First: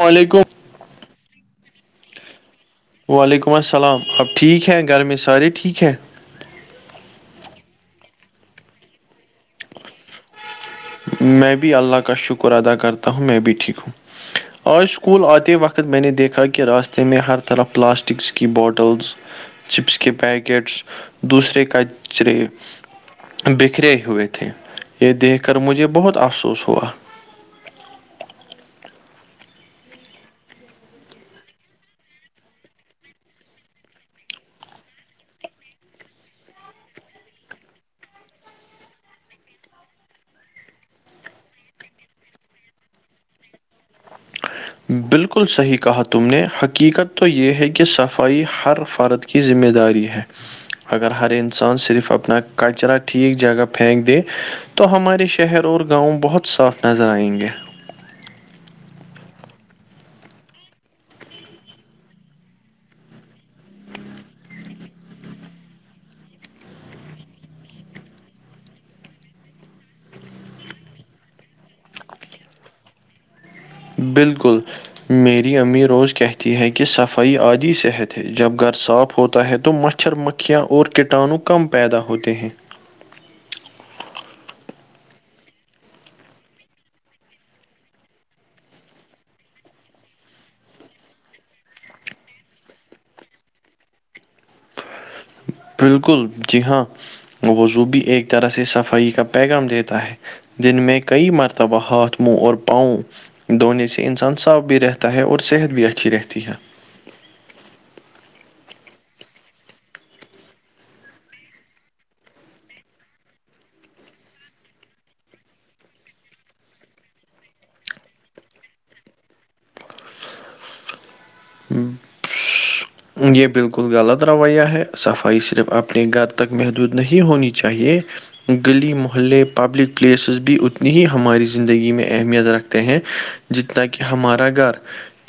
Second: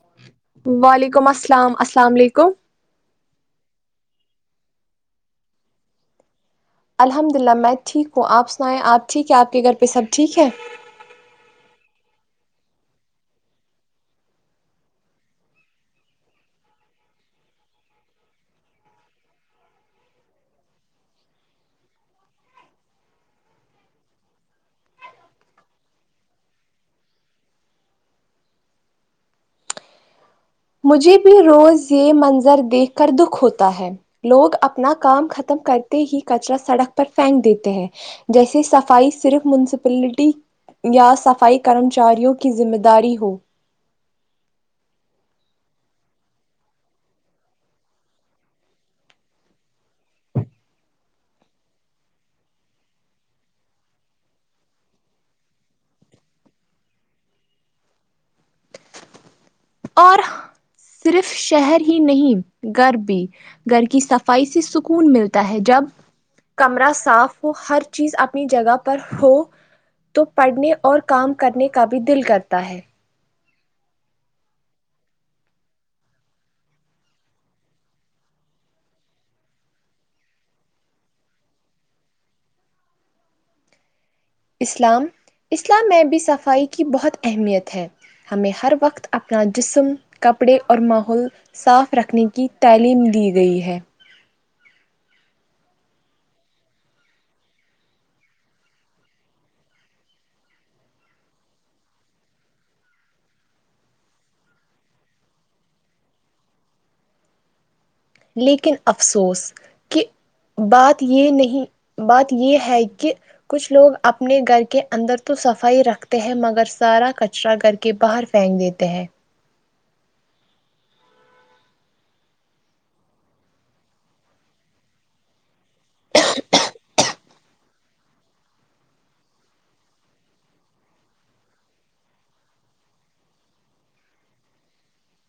السل علیکم وعلیکم السلام السلام علیکم وعلیکم السلام اپ ٹھیک ہیں گھر میں سارے ٹھیک ہیں الحمد للہ میں ٹھیک ہوں آپ سنائیں آپ ٹھیک ہے آپ کے گھر پہ سب ٹھیک ہے میں بھی اللہ کا شکر ادا کرتا ہوں میں بھی ٹھیک ہوں آج اسکول آتے وقت میں نے دیکھا کہ راستے میں ہر طرف پلاسٹکس کی بوٹلز چپس کے پیکٹس دوسرے کچرے بکھرے ہوئے تھے یہ دیکھ کر مجھے بہت افسوس ہوا مجھے بھی روز یہ منظر دیکھ کر دکھ ہوتا ہے لوگ اپنا کام ختم کرتے ہی کچرا سڑک پر پھینک دیتے ہیں جیسے صفائی صرف مونسپلٹی یا صفائی کرمچاریوں کی ذمہ داری ہو بالکل صحیح کہا تم نے حقیقت تو یہ ہے کہ صفائی ہر فرد کی کی ذمہ داری ہے اگر ہر انسان صرف اپنا کچرا ٹھیک جگہ پھینک دے تو ہمارے شہر اور گاؤں بہت صاف نظر آئیں گے اور صرف شہر ہی نہیں گر بھی گھر کی صفائی سے سکون ملتا ہے جب کمر صاف ہو ہر چیز اپنی جگہ پر ہو تو پڑھنے اور کام کرنے کا بھی دل کرتا ہے بالکل میری امی روز کہتی ہے کہ صفائی آدھی صحت ہے جب گھر صاف ہوتا ہے تو مشق مچھر مکھیاں اور کٹاانو کم پیدا ہوتے ہیں اسلام اسلام میں بھی صفائی کی بہت اہمیت ہے ہمیں ہر وقت اپنا جسم کپڑے اور ماحول صاف رکھنے کی تعلیم دی گئی ہے بالکل جی ہاں وضو بھی ایک طرح سے صفائی کا پیغام دیتا ہے جن میں کئی مرتبہ ہاتھ منہ اور پاؤں دونے سے انسان صاف بھی رہتا ہے اور صحت بھی اچھی رہتی ہے لیکن افسوس کہہ بات یہ نہیں بات یہ ہے کہ کچھ لوگ اپنے گھر کے اندر تو صفائی رکھتے ہیں مگر سارا کچرا گھر کے کے باہر پھینک دیتے ہیں یہ بالکل غلط رویہ ہے صفائی صرف اپنے گھر تک محدود نہیں ہونی چاہیے گلی محلے پبلک پلیسز بھی اتنی ہی ہماری زندگی میں اہمیت رکھتے ہیں جتنا کہ ہمارا گھر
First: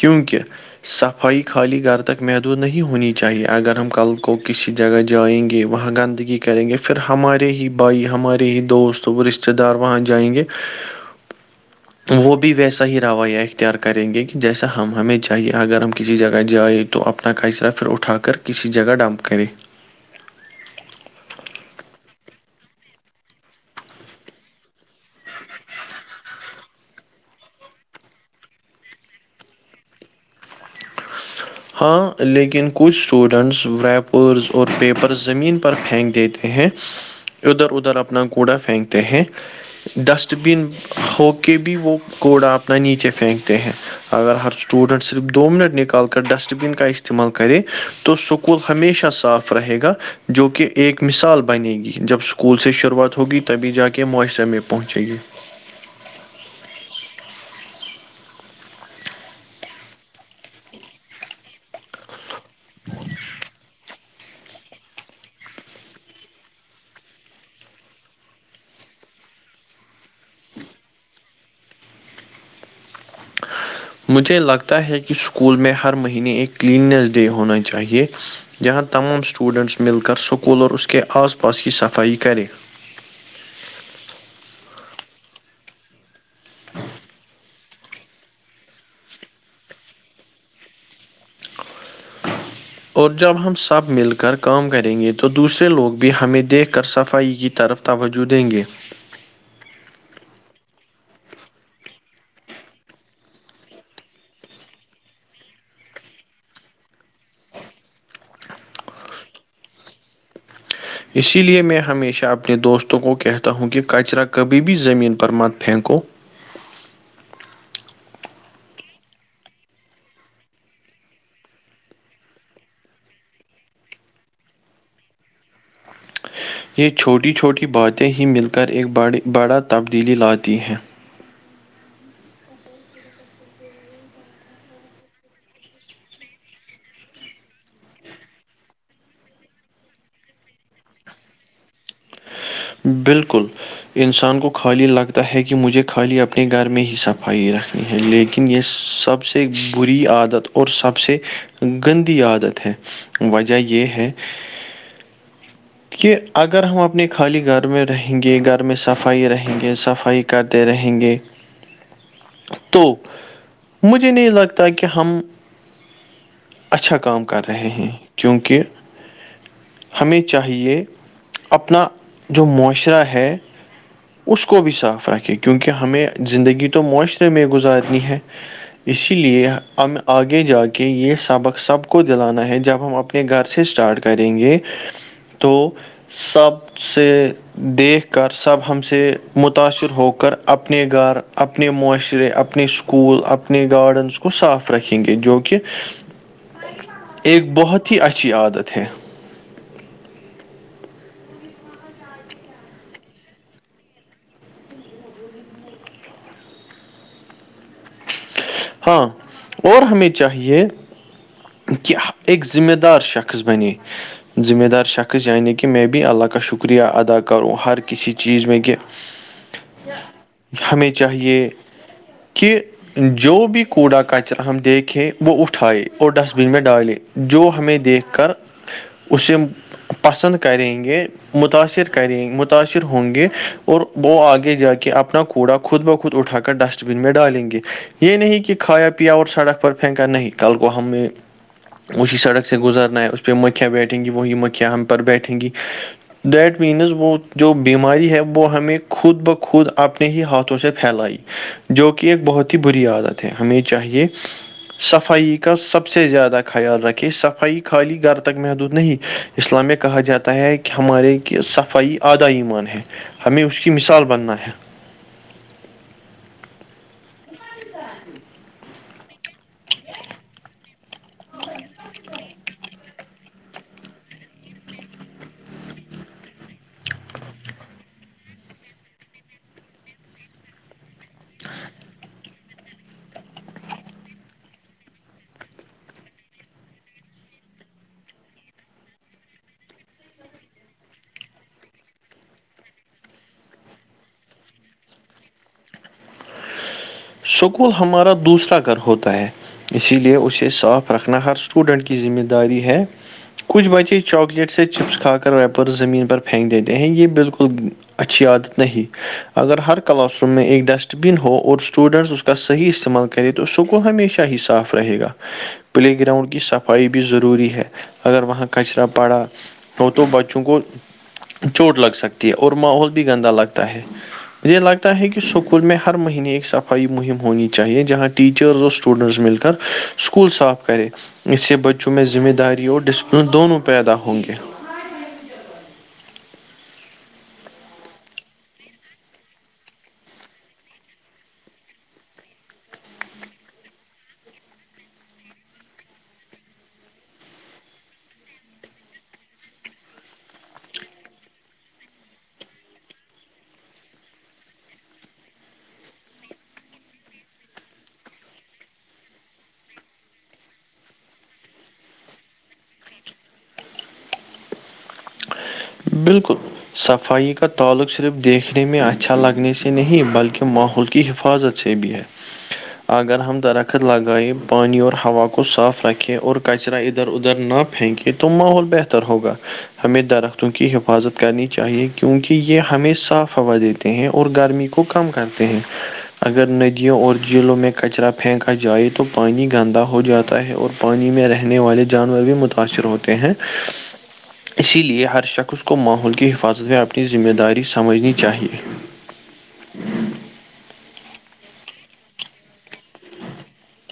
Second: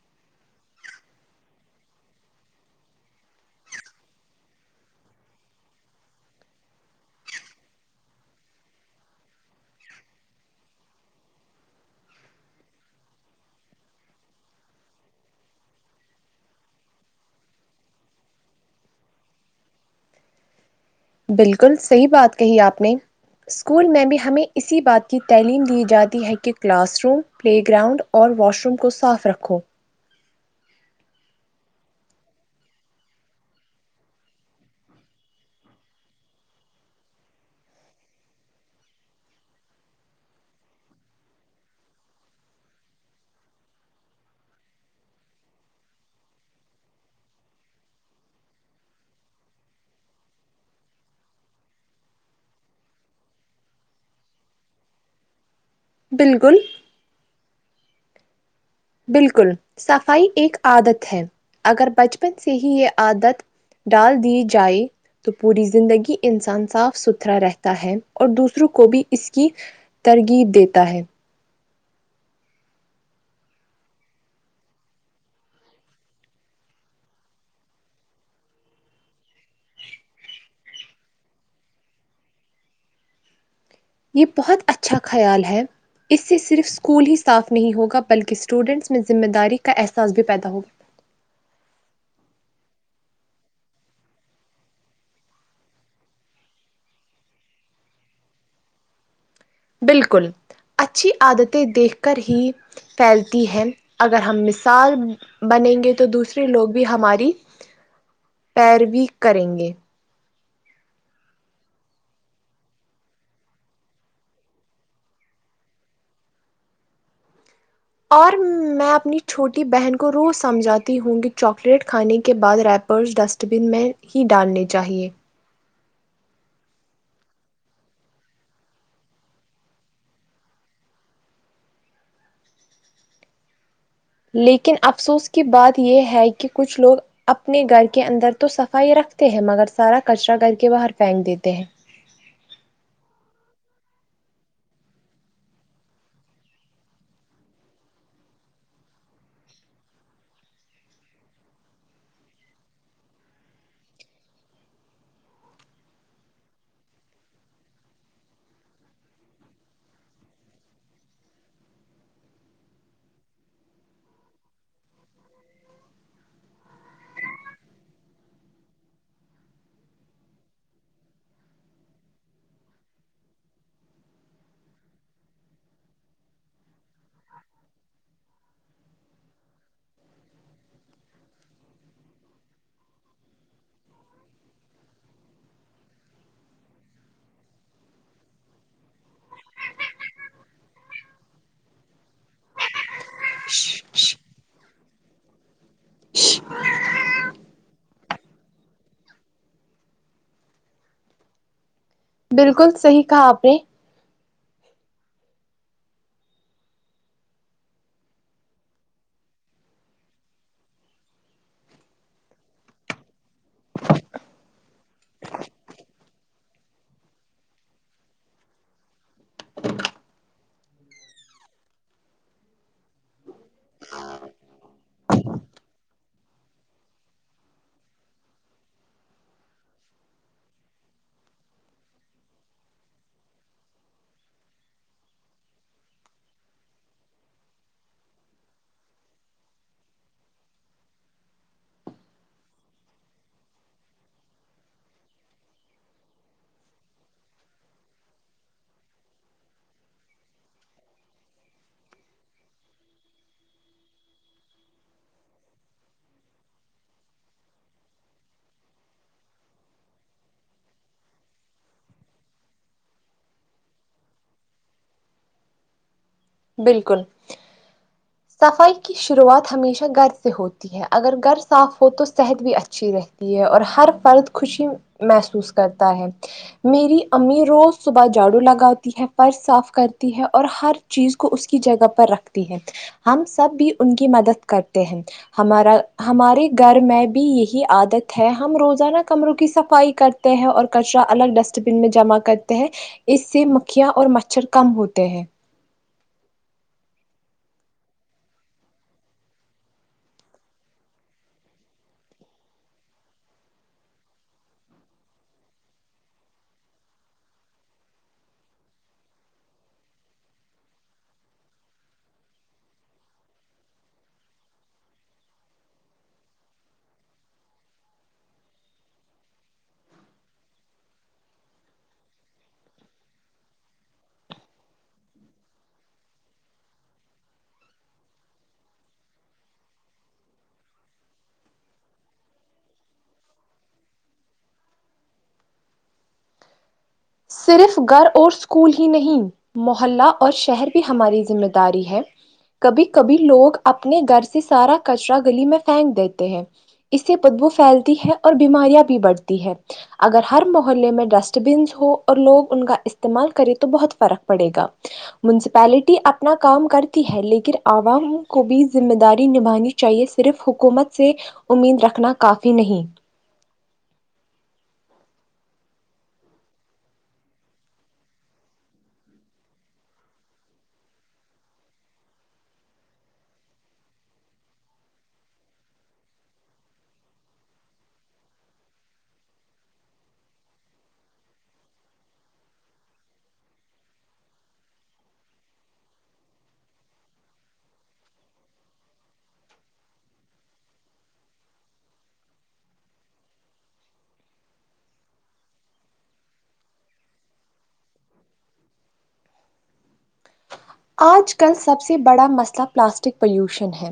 کیونکہ صفائی خالی گھر تک محدود نہیں ہونی چاہیے اگر ہم کل کو کسی جگہ جائیں گے وہاں گندگی کریں گے پھر ہمارے ہی بھائی ہمارے ہی دوست رشتے دار وہاں جائیں گے وہ بھی ویسا ہی رویہ اختیار کریں گے کہ جیسا ہمیں چاہیے اگر ہم کسی جگہ جائیں تو اپنا کچرہ پھر اٹھا کر کسی جگہ ڈمپ کرے بالکل صحیح بات کہی آپ نے اسکول میں بھی ہمیں اسی بات کی تعلیم دی جاتی ہے کہ کلاس روم پلے گراؤنڈ اور واش روم کو صاف رکھو ہاں لیکن کچھ اسٹوڈنٹس ویپرز اور پیپر زمین پر پھینک دیتے ہیں ادھر ادھر اپنا گوڑا پھینکتے ہیں ڈسٹ بن ہو کے بھی وہ کوڑا اپنا نیچے پھینکتے ہیں اگر ہر اسٹوڈنٹ صرف دو منٹ نکالتا ڈسٹ بن کا استعمال کریں تو سکول ہمیشہ صاف رہے گا جو کہ ایک مثال بنے گی جب اسکول سے شروعات ہوگی تبھی جا کے معاشرے میں پہنچے گی بالکل بالکل صفائی ایک عادت ہے اگر بچپن سے ہی یہ عادت ڈال دی جائے تو پوری زندگی انسان صاف ستھرا رہتا ہے اور دوسروں کو بھی اس کی ترغیب دیتا ہے مجھے لگتا ہے کہ اسکول میں ہر مہینے ایک کلیننیس ڈے ہونا چاہیے یہاں تمام اسٹوڈینٹس مل کر سکول اور اس کے آس پاس کی صفائی کرے یہ بہت اچھا خیال ہے اس سے صرف اسکول ہی صاف نہیں ہوگا بلکہ اسٹوڈنٹس میں ذمہ داری کا احساس بھی پیدا ہوگا اور جب ہم سب مل کر کام کریں گے تو دوسرے لوگ بھی ہمیں دیکھ کر صفائی کی طرف توجہ دیں گے بالکل اچھی عادتیں دیکھ کر ہی پھیلتی ہے اگر ہم مثال بنیں گے تو دوسرے لوگ بھی ہماری پیروی کریں گے اسی لیے میں ہمیشہ اپنے دوستوں کو کہتا ہوں کہ کچرا کبھی بھی زمین پر مت پھینکو اور میں اپنی چھوٹی بہن کو روز سمجھاتی ہوں گی چاکلیٹ کھانے کے بعد ریپرس ڈسٹ ڈسٹ بن میں ہی ڈالنے چاہیے یہ چھوٹی چھوٹی باتیں ہی مل کر ایک بڑی بڑا تبدیلی لاتی ہیں لیکن افسوس کی بات یہ ہے کہ کچھ لوگ اپنے گھر کے اندر تو صفائی رکھتے ہیں مگر سارا کچرا گھر کے باہر پھینک دیتے ہیں بالکل انسان کو خالی لگتا ہے کہ مجھے خالی اپنے گھر میں ہی صفائی رکھ ہے لیکن یہ سب سے بری عادت اور سب سے گندی عادت ہے وجہ یہ ہے کہ اگر ہم آ اپنے خالی گھر میں رہیں گے گھر میں صفائی رہیں گے صفائی کرتے رہیں گے تو مجھے نہیں لگتا کہ ہم اچھا کام کر رہے ہیں کیونکہ ہمیں چاہیے اپنا جو معاشرہ ہے اس کو بھی صاف رکھے کیونکہ ہمیں زندگی تو معاشرے میں گزارنی ہے اسی لیے ہم آگے جا کے یہ سبق سب کو دلانا ہے جب ہم اپنے اپنے گھر سے اسٹارٹ کریں گے تو سب سے دیکھ کر سب ہم سے متاثر ہو کر اپنے گھر اپنے معاشرے اپنے اسکول اپنے گارڈنس کو وہ صاف رکھیں گے جو کہ [unintelligible] ایک بہت ہی اچھی عادت ہے بالکل صحیح کہا آپ نے ہاں اور ہمیں چاہیے کہ اک ایک ذمہ دار شخص بنے ذمہ دار شخص یعنی کہ میں بھی اللہ کا شکریہ ادا کروں ہر کسی چیز میں کہ ہمیں چاہیے کہ جو بھی کوڑا کچرا ہم دیکھے وہ اٹھائے اور ڈسٹبن میں ڈالے جو ہمیں دیکھ کر اسے پسند کریں گے متاثر کریں متاثر ہوں گے اور وہ آگے جا کے اپنا کوڑا خود بخود اٹھا کر ڈسٹ بین میں ڈالیں گے یہ نہیں کہ کھایا پیا اور سڑک پر پھینکا نہیں کل کو ہم نے اسی سڑک سے گزرنا ہے اس پہ مکھیاں بیٹھیں گی وہی مکھیا ہم پر بیٹھیں گی دیٹ مینز وہ جو بیماری ہے وہ ہمیں خود بخود اپنے ہی ہاتھوں سے پھیلائی جو کہ ایک بہت ہی بری عادت ہے ہمیں چاہیے صفائی کا سب سے زیادہ خیال رکھے صفائی خالی گھر تک محدود نہیں اسلامیہ کہا جاتا ہے کہ ہمارے کی صفائی ادائی ایمان ہے ہمیں اس کی مثال بننا ہے بالکل صفائی کی شروعات ہمیشہ گھر سے ہوتی ہے ہے اگر گھر صاف ہو تو صحت بھی اچھی رہتی ہے اور ہر فرد خوشی محسوس کرتا ہے میری امی روز صبح جھاڑو لگاتی ہے فرش صاف کرتی ہے اور ہر چیز کو اس کی جگہ پر رکھتی ہیں ہم سب بھی ان کی مدد کرتے ہیں ہمارا ہمارے گھر میں بھی یہی عادت ہے ہم روزانہ کمروں کی صفائی کرتے ہیں اور کچرا الگ ڈسٹ بین میں جمع کرتے ہیں اس سے مکھیاں اور مچھر کم ہوتے ہیں سکول ہمارا دوسرا گھر ہوتا ہے اسی لیے اسے صاف رکھنا ہر اسٹوڈنٹ کی ذمہ داری ہے کچھ بچے چاکلیٹ سے چپس کھا کر ویپر زمین پر پھینک دیتے ہیں یہ بالکل اچھی عادت نہیں اگر ہر کلاس روم میں ایک ڈسٹ بن ہو اور اسٹوڈینٹس اس کا صحیح استعمال کرے تو سکول ہمیشہ ہی صاف رہے گا پلے گراؤنڈ کی صفائی بھی ضروری ہے اگر وہاں کچرا پڑا ہو تو بچوں کو چوٹ لگ سکتی ہے اور ماحول بھی گندا لگتا ہے مجھے لگتا ہے کہ سکول میں ہر مہینے ایک سفر فائی مہم ہونی چاہیے جہاں ٹیچرز اور اسٹوڈینٹس مل کر اسکول صاف کرے اس سے بچوں میں ذمہ داری اور ڈسپلن دونوں پیدا ہوں گے صرف گھر اور اسکول ہی نہیں محلہ اور شہر بھی ہماری ذمہ داری ہے کبھی کبھی لوگ اپنے گھر سے سارا کچرا گلی میں پھینک دیتے ہیں اس سے بدبو پھیلتی ہے اور بیماریاں بھی بڑھتی ہے اگر ہر محلے میں ڈسٹ بنس ہو اور لوگ ان کا استعمال کریں تو بہت فرق پڑے گا مونسپلٹی اپنا کام کرتی ہے لیکن عوام کو بھی ذمہ داری نبھانے کی چاہیے صرف حکومت سے امید رکھنا کافی نہیں بالکل صفائی کا تعلق صرف دیکھنے میں اچھا لگنے سے نہیں بلکہ ماحول کی حفاظت سے بھی ہے اگر ہم درخت لگائیں پانی اور ہوا کو صاف رکھیں اور کچرا ادھر ادھر ن ہےھیک تو ماحول بہتر ہوگا ہمیں درخت کی حفاظت کرنی چاہیے کیونکہ یہ ہمیں صاف ہوا دیتے ہیں اور گرمی کو کم کرتے ہیں اگر ندیوں اور جھیلوں میں کچرا پھینکا جائے تو پانی گندا ہو جاتا ہے اور پانی میں رہنے والے جانور بھی متاثر ہوتے ہیں اسی لیے ہر شخص کو ماحول کی حفاظت میں اپنی ذمہ داری سمجھنی چاہیے آج کل سب سے بڑا مسئلہ پلاسٹک پولوشن ہے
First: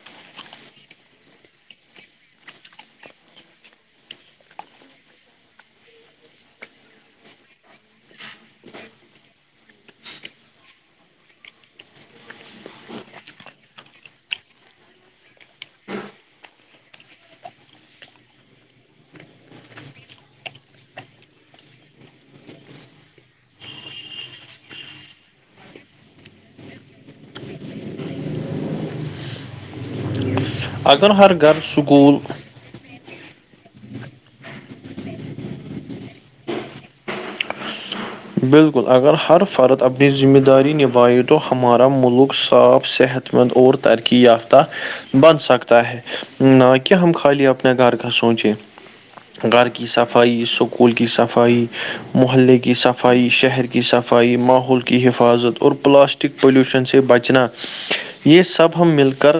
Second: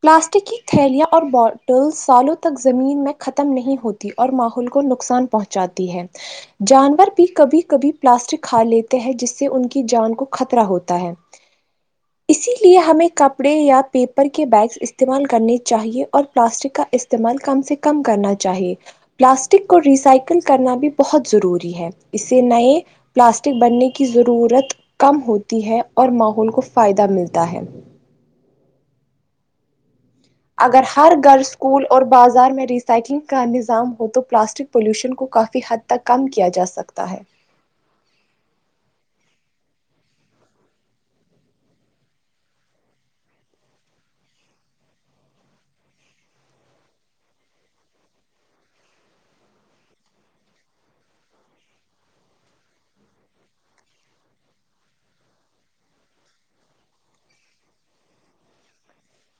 پلاسٹک کی تھیلیاں اور بوٹلز سالوں تک زمین میں ختم نہیں ہوتی اور ماحول کو نقصان پہنچاتی ہے جانور بھی کبھی کبھی پلاسٹک کھا لیتے ہیں جس سے ان کی جان کو خطرہ ہوتا ہے اسی لیے ہمیں کپڑے یا پیپر کے بیگس استعمال کرنے چاہیے اور پلاسٹک کا استعمال کم سے کم کرنا چاہیے پلاسٹک کو ریسائکل کرنا بھی بہت ضروری ہے اسے نئے پلاسٹک بننے کی ضرورت کم ہوتی ہے اور ماحول کو فائدہ ملتا ہے اگر ہر گھر اسکول اور بازار میں سائکلنگ کا نظام ہو تو پلاسٹک پالوشن کو کافی حد تک کم کیا جا سکتا ہے بالکل اگر ہر فرد اپنی ذمہ داری نبھائے تو ہمارا ملک صاف صحت اور ترقی یافتہ بن سکتا ہے نہ کہ ہم خالی اپنے گھر کا سوچیں گھر کی صفائی سکول کی صفائی محلے کی صف صفائی شہر کی صفائی ماحول کی حفاظت اور پلاسٹک پولیوشن سے بچنا یہ سب ہم مل کر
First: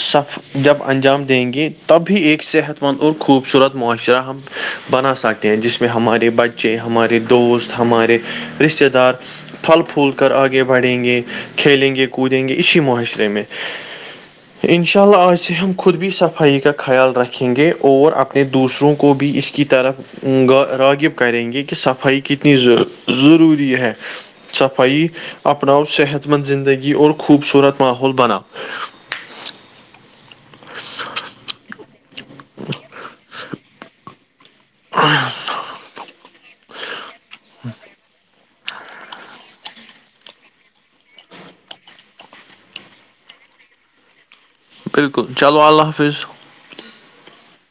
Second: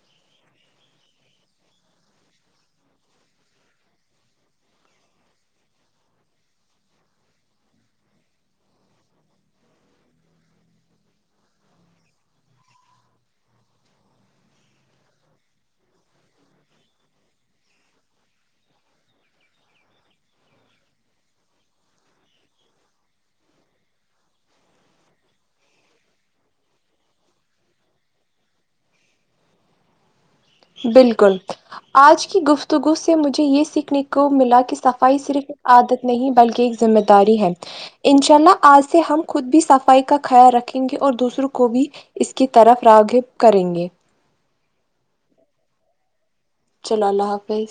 سفر جب انجام دیں گے تب بھی ایک صحت مند اور خوبصورت معاشرہ ہم بنا سکتے ہیں جس میں ہمارے بچے ہمارے دوست ہمارے رشتتے دار پھل پھول کر آگے بڑھیں گے کھیلیں گے کودیں گے اسی معاشرے میں ان شاء اللہ آج سے ہم خود بھی صفائی کا خیال رکھیں گے اور اپنے دوسروں کو بھی اس کی طرف راغب کریں گے کہ صفائی کتنی ضروری ہے صفائی اپناؤ صحت مند زندگی اور خوبصورت ماحول بنا بالکل آج کی گفتگو سے مجھے یہ سیکھنے کو ملا کہ صفائی صرف ایک عادت نہیں بلکہ ایک ذمہ داری ہے انشاء اللہ آج سے ہم خود بھی صفائی کا خیال رکھیں گے اور دوسروں کو بھی اس کی طرف راغب کریں گے بالکل چلو اللہ حافظ چلو اللہ حافظ